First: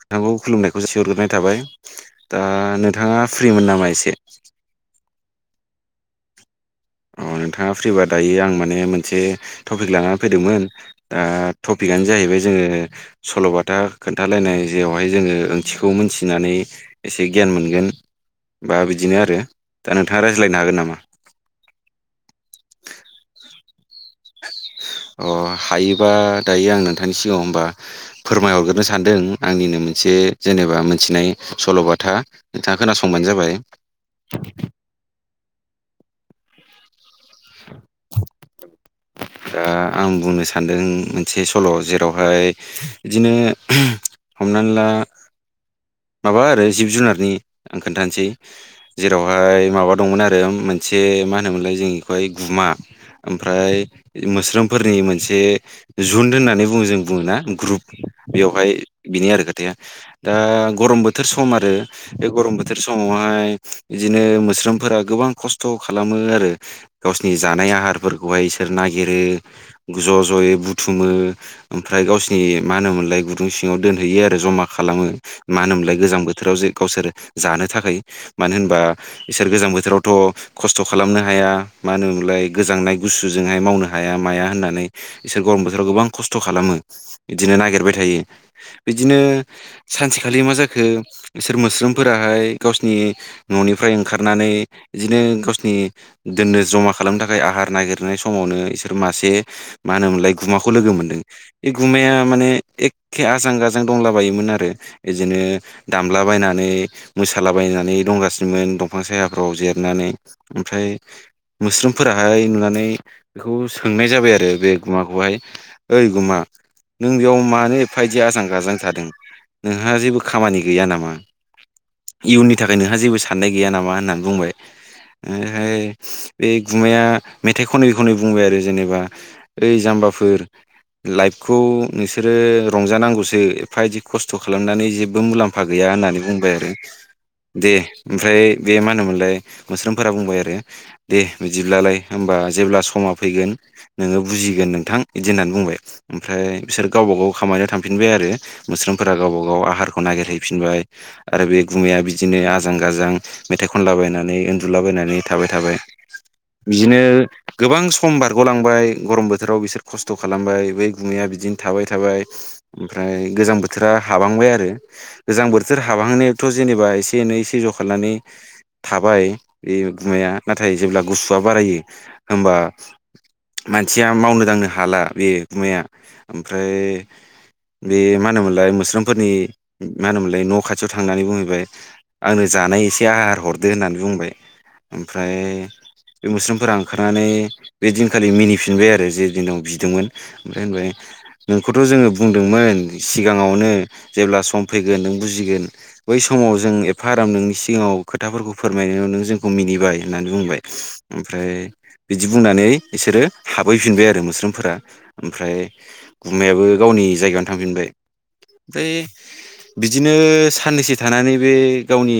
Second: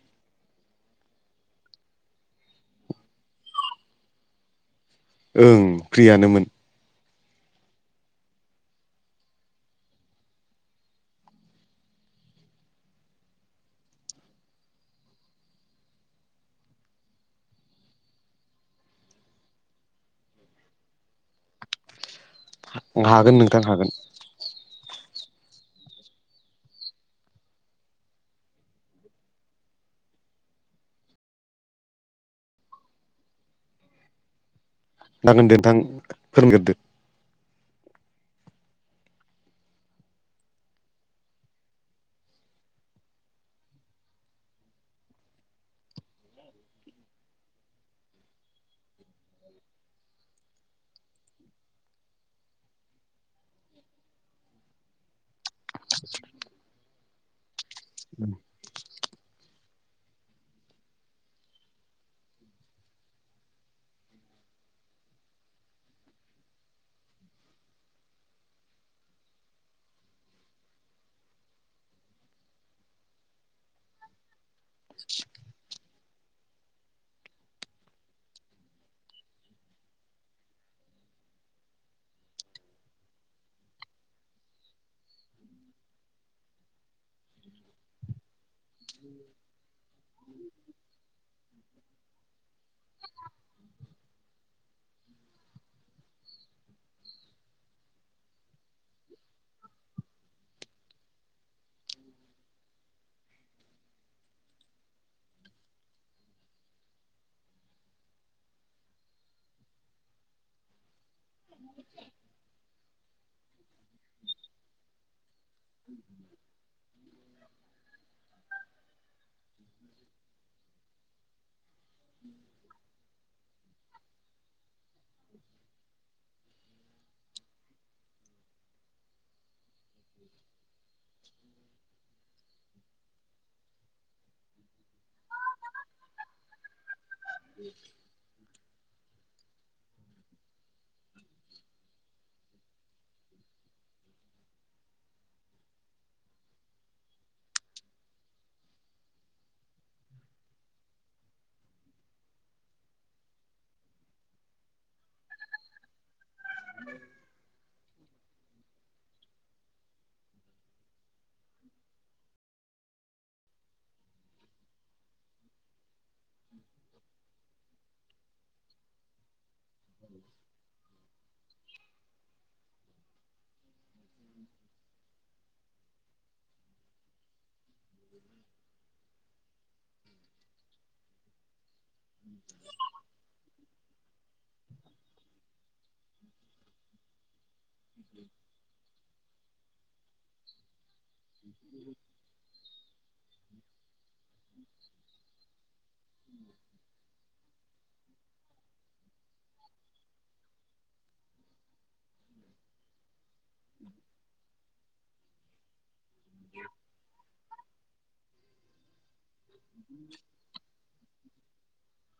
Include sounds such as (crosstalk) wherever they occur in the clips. नोंथांखौ खुलुमनायखौसो जासिहरग्रोनाय थाबाय दा नोंथाङा फ्रिमोन नामा एसे? (inaudible) ओं फ्रियानोमोन औ नोंथाङा फ्रिबा दायो आं माने मोनसे टपिक लानानै फैदोंमोन दा टपिकआनो जाहैबाय जोङो सल'बाथा खोन्थालायनाय जेरावहाय जोङो ओंथिखौ मोनथिनानै एसे गि यान मोनगोन बा बिदिनो आरो दा नोंथाङा रायज्लायनो हागोन नामा? ओं हागोन। (inaudible) अ हायोबा दायो आं नोंथांनि सिगाङाव होमबा फोरमायहरग्रोनो सानदों आंनिनो मोनसे जेनेबा मोनथिनाय सल'बाथा नोंथाङा खोनासंबानो जाबाय जागोन दे नोंथां फोरोंगोरदो (inaudible) दा आं बुंनो सानदों मोनसे सल' जेरावहाय बिदिनो हमना ला माबा आरो जिब जुनारनि आं खोन्थानोसै जेरावहाय माबा दंमोन आरो मोनसे बे मा होनोमोनलाय जों बेखौहाय गुमा ओमफ्राय मोस्रोमफोरनि मोनसे जुन होननानै बुङो जों बुङो ना ग्रुप बेवहाय बेनि आरो खोथाया दा गरम बोथोर सम आरो बे गरम बोथोर समावहाय बिदिनो मोस्रोमफोरा गोबां खस्थ' खालामो आरो गावसिनि जानाय आहारफोरखौहाय बिसोर नागिरो ज' ज' यै बुथ थुमो ओमफ्राय गावसोरनि मा होनोम मोनलाय गुदुं सिङाव दोनहैयो आरो जमा खालामो। मा होनोमोनलाय गोजां बोथोराव जे गावसोर जानो थाखाय मानो होनबा इसोर गोजां बोथोरावथ' खस्थ' खालामनो हाया मा होनोमोनलाय गोजांनाय गुसुजोंहाय मावनो हाया माया होननानै बिसोर खौ गरम बोथोराव गोबां खस्थ' खालामो बिदिनो नागिरबाय थायो बिदिनो सानसे खालि मा जाखो बिसोर मोस्रोमफोराहाय गावसिनि न'निफ्राय ओंखारनानै बिदिनो गावोरनि दोननो जमा खालामनो थाखाय आहार नागिरनाय समावनो बिसोर मासे मा होनो मोन गुमाखौ लोगो मोनदों बे गुमाया माने एखे आजां गाजां दंला बायोमोन आरो बिदिनो दामला बायनानै मोसालाबायनानै दंगासिनोमोन दंफां सायाफ्राव जिरायनानै ओमफ्राय मोस्रोमफोराहाय नुनानै बेखौ सोंनाय जाबाय आरो बे गुमाखौहाय ओइ गुमा नों बेयाव मानो एफबायदि आजां गाजां जादों नोंहा जेबो खामानि गैया नामा इयुननि थाखाय नोंहा जेबो साननाय गैया नामा होननानै बुंबाय ओमफ्राय बे गुमाया मेथाइ खनै खनै बुंबाय आरो जेनेबा ओइ जाम्ब जामबाफोर लाइफखौ नोंसोरो रंजानांगौसो एफा बिदि खस्थ' खस्थ' खालामनानै जेबो मुलाम्फा गैया होननानै बुंबाय आरो दे ओमफ्राय बे मा होनोमोनलाय मुस्रोमफोरा बुंबाय आरो दे बिदिब्लालाय होमबा जेब्ला समा फैगोन नोङो बुजिगोन नोंथां बिदि होननानै बुंबाय ओमफ्राय बिसोर गाव गाव खामाय थांफिनबाय आरो मोसोम फोर गावबा गाव आहारखौ नागिरहैफिनबाय आरो बे गुमाया बिदिनो आजां गाजां मेथाइ खनला बायनानै उन्दुलाबायनानै थाबाय थाबाय बिदिनो गोबां सम बारग'लांबाय गरम बोथोराव बिसोर खस्थ' खालामबाय बै गुमैया बिदिनो थाबाय थाबाय ओमफ्राय गोजां बोथोर बोथोरा हाबहांबाय आरो गोजां बोथोर हाबहांनायथ' जेनेबा एसे एनै ए सि ज' खालामनानै थाबाय बे गुमाया नाथाय जेब्ला गुसुआ बारायो होमबा मानसिया मावनो दांनो हाला बेखुमाया ओमफ्राय बे मा होनोमोनलाय मोस्रोमफोरनि मा होनोमोनलाय न' खाथियाव थांनानै बुंहैबाय आंनो जानाय एसे आहार हरदो होननानै बुंबाय ओमफ्राय बे मोस्रोमफोरा ओंखारनानै बे दिनखालि मिनिफिनबाय आरो जे दिन दं बिदोंमोन ओमफ्राय होनबाय नोंखौथ' जोङो बुंदोंमोन सिगाङावनो जेब्ला सम फैगोन नों बुजिगोन बै समाव जों एफा आराम नोंनि सिगाङाव खो खोथाफोरखौ फोरमायनायाव नों जोंखौ मिनिबाय होननानै बुंबाय ओमफ्राय बिदि बुंनानै बिसोरो हाबहैफिनबाय आरो मोस्रोमफोरा ओमफ्राय गुमायाबो गावनि जायगायावनो थांफिनबाय ओमफ्राय बिदिनो साननैसो थानानै बे गावनि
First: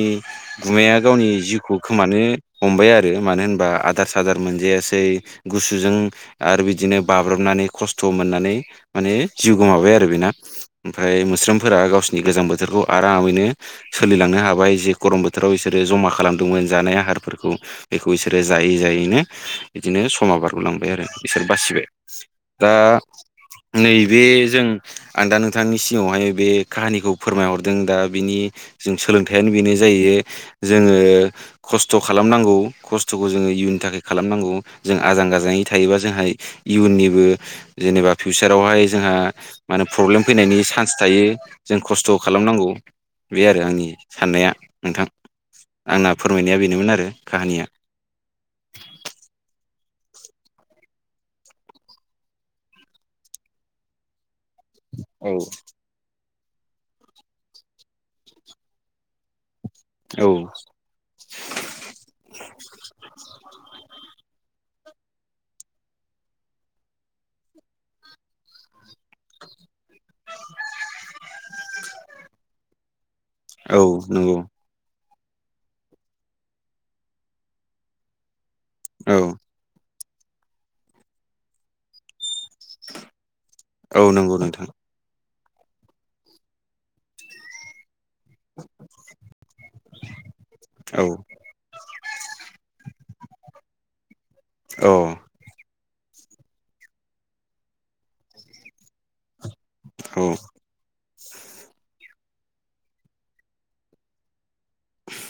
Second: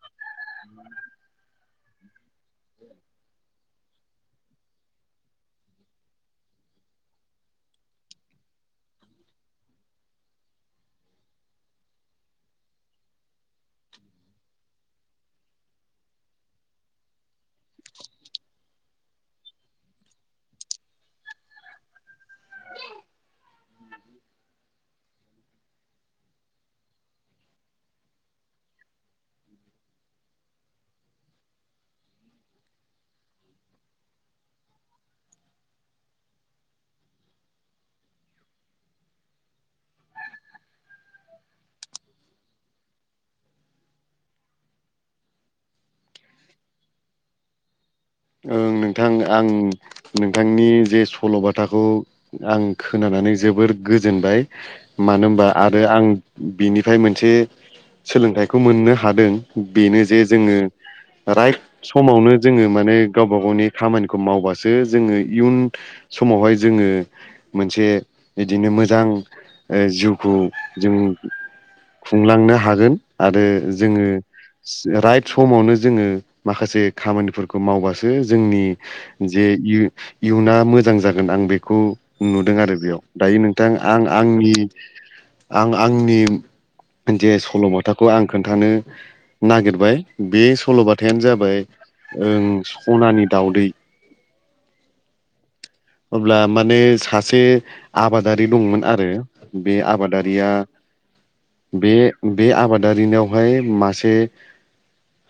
गुमाया गावनि जिउखौ खोमानो हमबाय आरो मानो होनबा आ दार सार मोनजायासै गुसुजों आरो बिदिनो बाब्रबनानै खस्थ' मोननानै माने जिउ गोमाबाय आरो बेना ओमफ्राय मोस्रोमफोरा गावसिनि गोजां बोथोरखौ आरामैनो सोलिलांनो हाबाय जे गरम बोथोराव बिसोरो जमा खालामदोंमोन जानाय आहारफोरखौ बेखौ बिसोरो जायै जायैनो बिदिनो बि समा बारग'लांबाय आरो बिसोर बासिबाय दा नैबे जों आं दा नों नोथांनि सिगावहाय बे काहानिखौ फोरमायहरदों दा बिनि जों सोलोंथायाइयानो बेनो जायो जोङो खस्थ' खालामनांगौ खस्थ'खौ जोङो इयुननि थाखाय खालामनांगौ जों आजां गाजां इउन जानानै थायोब्ला जोंहा इउन निबो जेनेबा फिउसार आवहाय जोंहा माहोनो प्रबलेम जोयो फैनायनि चान्स थायो जों खस्थ' खालामनांगौ बे आरो आंनि साननाया नोंथां आंना फोरमायनाया बेनोमोन आरो काहानिया ओ नोंथां आं नोंथांनि जे सल'बाथाखौ आं खोनानानै नानै जोबोद गोजोनबाय मानो औ होनबा आरो आं बिनिफ्राय मोनसे सोलोंथाइखौ मोननो हादों बेनो जे जोङो राइट समावनो जोङो माने गावबा गावनि खामानि खौ मावबासो जोङो इयुन समावहाय जोङो मोनसे बिदिनो मोजां जिउखौ जों खुंलांनो हागोन आरो औ जोङो नंगौ राइट समावनो जोङो माखासे खामानिफोरखौ मावगासिनो जे जोंनि औ जे इयुना मोजां जागोन आं बेखौ नुदों आरो बेयाव दायो नों आं औ नंगौ आंनि नोंथां आं आंनि जे सल'बाथा खौ आं खोन्थानो नागिरबाय बे औ सल'बाथायानो जाबाय ओ सनानि दाउदै औ अब्ला माने सासे आबादारि दंमोन आरो बे औ आबादारिआ बे बे आबादारिनावहाय मासे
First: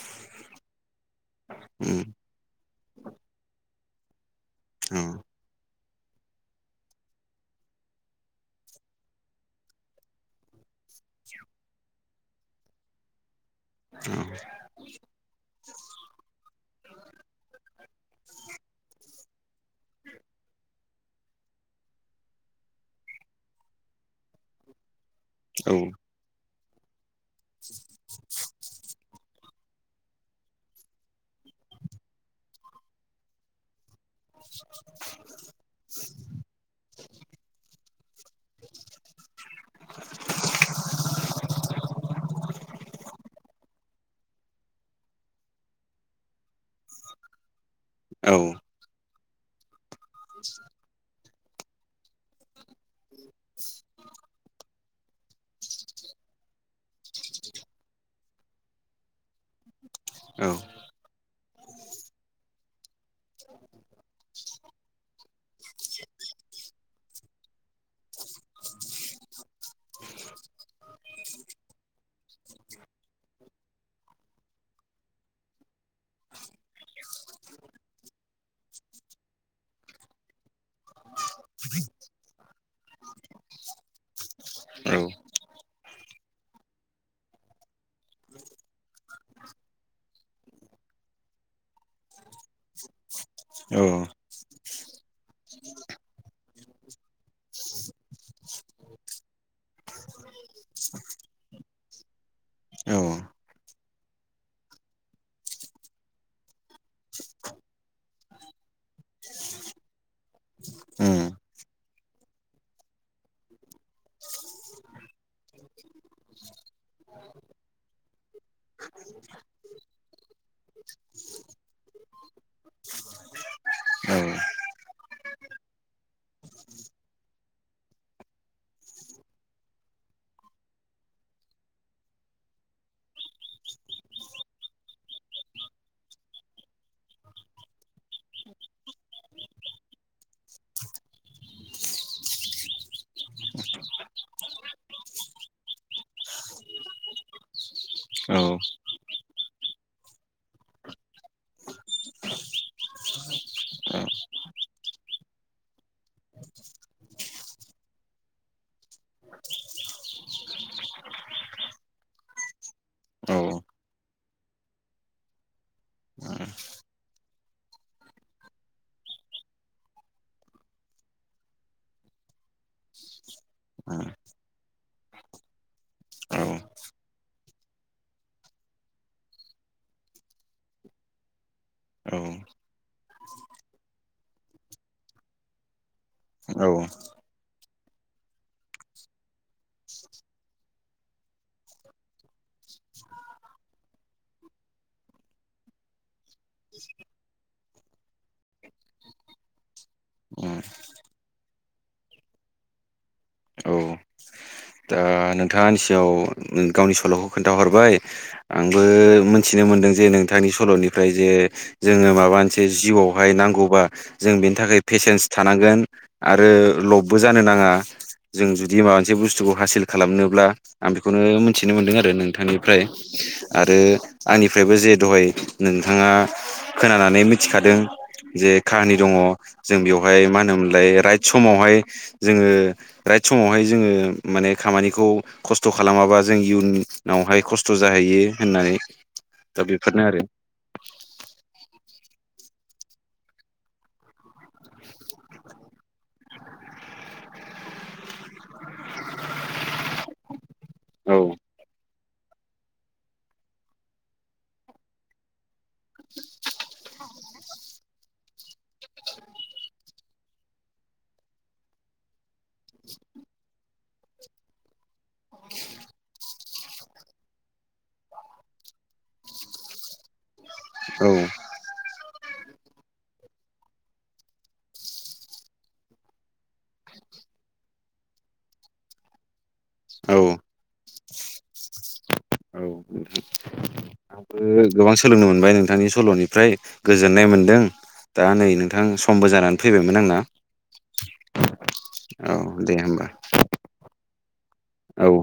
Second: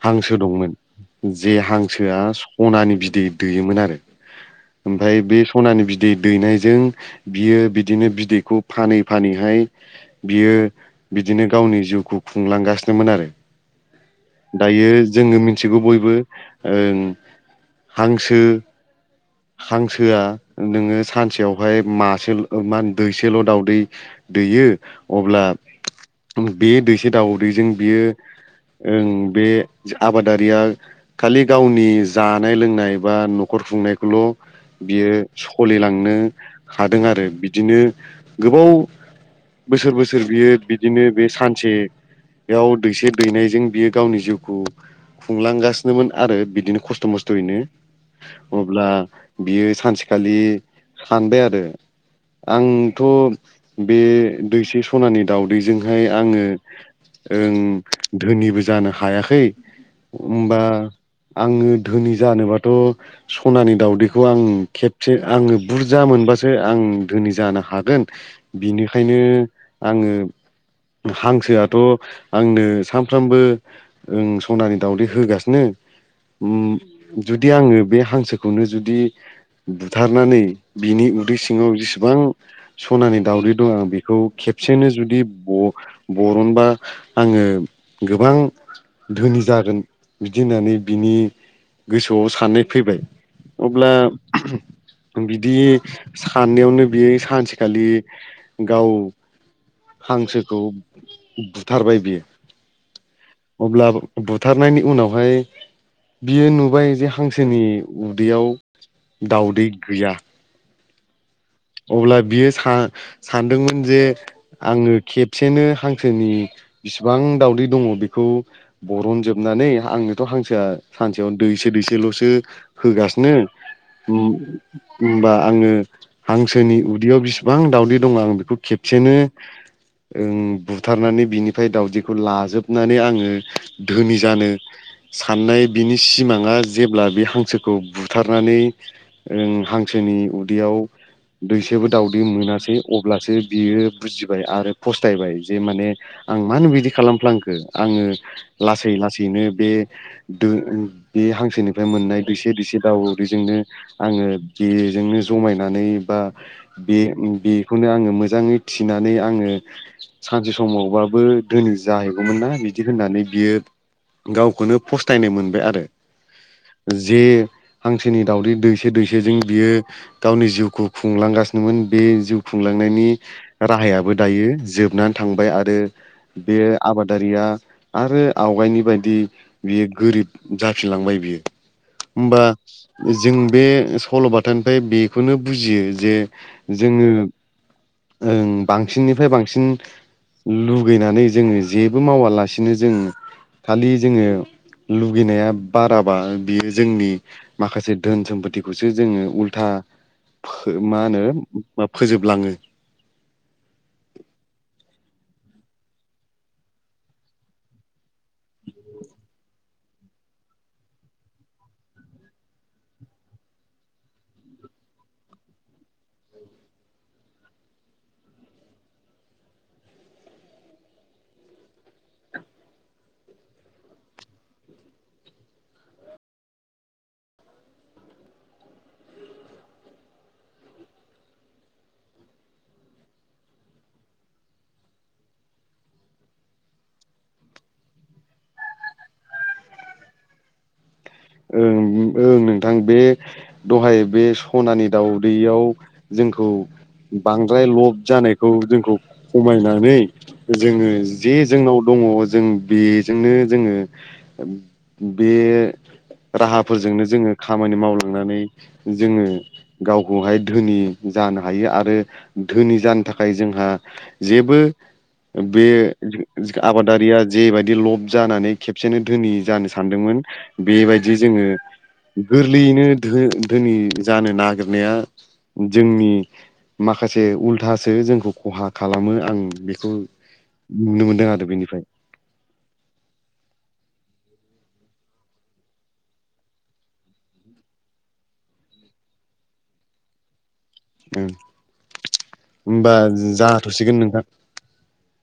हांसो दंमोन जे उम हांसोआ सनानि बिदै दैयोमोन आरो औ ओमफाय बे सनानि बिदै बिदै दैनायजों बियो बिदिनो बिदैखौ फानै फानैहाय बियो (inaudible) बिदिनो गावनि जिउखौ खुंलांगासिनोमोन आरो औ दायो जोङो मिथिगौ बयबो ओं हांसो हांसोआ नोंओ सानसेआवहाय मासे'ल' माहोनो दैसेल' दावदै दैयो अब्ला औ उम बे दैसे दावदैजों बियो उम बे आबादारिया खालि गावनि जानाय लोंनाय बा न'खर खुंनाय खौल' बियो सलिलांनो हादों आरो बिदिनो गोबाव बोसोर बोसोर बियो बिदिनो बे सानसेआव दैसे दैनायजों बियो गावनि जिउखौ खुंलांगासिनोमोन आरो बिदिनो खस्थ' मस्थ'यैनो बे औ अब्ला बेयो सानसेखालि सानबाय आरो आंथ' बे दैसे सनानि दावदैजोंहाय आङो ओ धोनिबो जानो हायाखै औ होमबा आङो धोनि जानोबाथ' उम‌ सनानि दाउदैखौ आं खेबसे आङो बुरजा मोनबासो आं ओ धोनि जानो हागोन बिनिखायनो आङो हांसोआथ' हो आंनो सानफ्रामबो ओ सनानि दावदै होगासिनो (inaudible) जुदि आङो बे हांसोखौनो जुदि बुथारनानै बिनि उदै सिङाव जेसेबां सनानि दाउदै दं आं बेखौ औ खेबसेनो जुदि ब' बर'नबा आङो गोबां धोनि जागोन बिदि होननानै बिनि गोसोआव साननाय फैबाय औ अब्ला उम बिदि साननायावनो बेयो सानसेखालि गाव हांसोखौ बुथारबाय औ बियो अब्ला बुथारनायनि उनावहाय बियो नुबाय जे हांसोनि उदैआव दावदै गैया अब्ला बियो सा सानदोंमोन जे आङो खेबसेनो हांसोनि बिसिबां दावदै दं बेखौ बरनजोबनानै आंनोथ' हांसोआ सानसेयाव दै दैसे दैसेल'सो होगासिनो ओम होनबा आङो हांसोनि उदैयाव बिसिबां दावदै दं आं बेखौ खेबसेनो ओ बुथारनानै बिनिफ्राय दाउदैखौ लाजोबनानै आङो धोनि जानो साननाय बेनि सिमाङा जेब्ला बे हांसोखौ बुथारनानै ओ हांसोनि नि उदैआव (inaudible) दैसेबो दाउदै मोनासै अब्लासो बियो बुजिबाय आरो फसथायबाय जे माने आं मानो बिदि खालामफ्लांखो आङो लासै लासैनो बे दोनि (inaudible) हांसोनिफाय मोननाय दोइसे दोइसे दाउदैजोंनो आङो बेजोंनो ज'माय नानैबा बे बेखौनो आंङो मोजांयै थिनानै आंङो सानसे सम समावबाबो धोनि जाहैगौमोन ना बिदि होननानै बियो गावखौनो फस्थायनो मोनबाय आरो जे हांसोनि दावउदै दैसे दैसेजों बियो गावनि जिउखौ खुंलांगासिनोमोन बे जिउ खुंलांनायनि राहायाबो दायो जोबनानै थां थांबाय आरो बे आबादारिया आरो आवगायनि बायदि बेयो गोरिब जाफिनलांबाय । होमबा जों बे सल'बाथानिफ्राय बे बेखौनो बुजियो जे औ जोङो । ओं बांसिननिफ्राय बांसिन लुगैनानै जोङो जेबो मावालासिनो जों खालि जोङो । लुगैनाया बाराबा बियो जोंनि माखासे धोन सम्फथिखौसो जोङो उल्था फो मा होनो मा फोजोबलाङो। औ दा नोंथाङा आंनि सिगाङाव गावनि सल'खौ खोन्थाहरबाय । आंबो मिथिनो मोनदों। जे नोंथांनि सल'निफ्राय जे जोङो माबा मोनसे जिउआवहाय नांगौबा जों बेनि थाखाय पेसेनस थानांगोन आरो लबबो जानो नांआ जों जुदि माबा मोनसे बुसथुखो हासिल खालामनोब्ला आं बेखौनो मिथिनो मोनदों आरो नोंथांनिफ्राय आरो आंनिफ्राय निफ्रायबो जे दहाय नोंथाङा खोनानानै मिथिखादों । जे काहानि दङ जों बेवहाय मा होनोमोनलाय राइट समावहाय जोङो राय बे समावहाय जोङो । माने खामानिखौ खस्थ' खालामाबा जों इयुनावहाय खस्थ' जाहैयो होननानै । दा बेफोरनो आरो। ओं ओं नोंथां बे दहाय बे सनानि दाउदैयाव । जोंखौ बांद्राय लब जानायखौ जोंखौ खमायनानै नै जोङो औ जे जोंनाव दङ जों बेजोंनो जोङो बे राहाफोरजोंनो जोङो खामानि मावलांनानै जोङो गावखौहाय धोनि जानो हायो आरो धोनि जानो थाखाय जोंहा जेबो । बे जे जे आबादारिया जेबायदि लब जानानै खेबसेनो धोनि जानो सानदोंमोन। औ बेबायदि जोङो । गोरलैयैनो धो धोनि जानो नागिरनाया जोंनि माखासे उल्थासो जोंखौ खहा खालामो आं बेखौ औ नुनो मोनदों आरो बेनिफ्राय औ नोंथां आंबो गोबां सोलोंनो मोनबाय नोंथांनि सल'निफ्राय गोजोननाय मोनदों दा नै नोंथां समबो जानानै फैबायमोन आंना उम औ दे ओमबा होमबा जाथ'सिगोन नोंथां । औ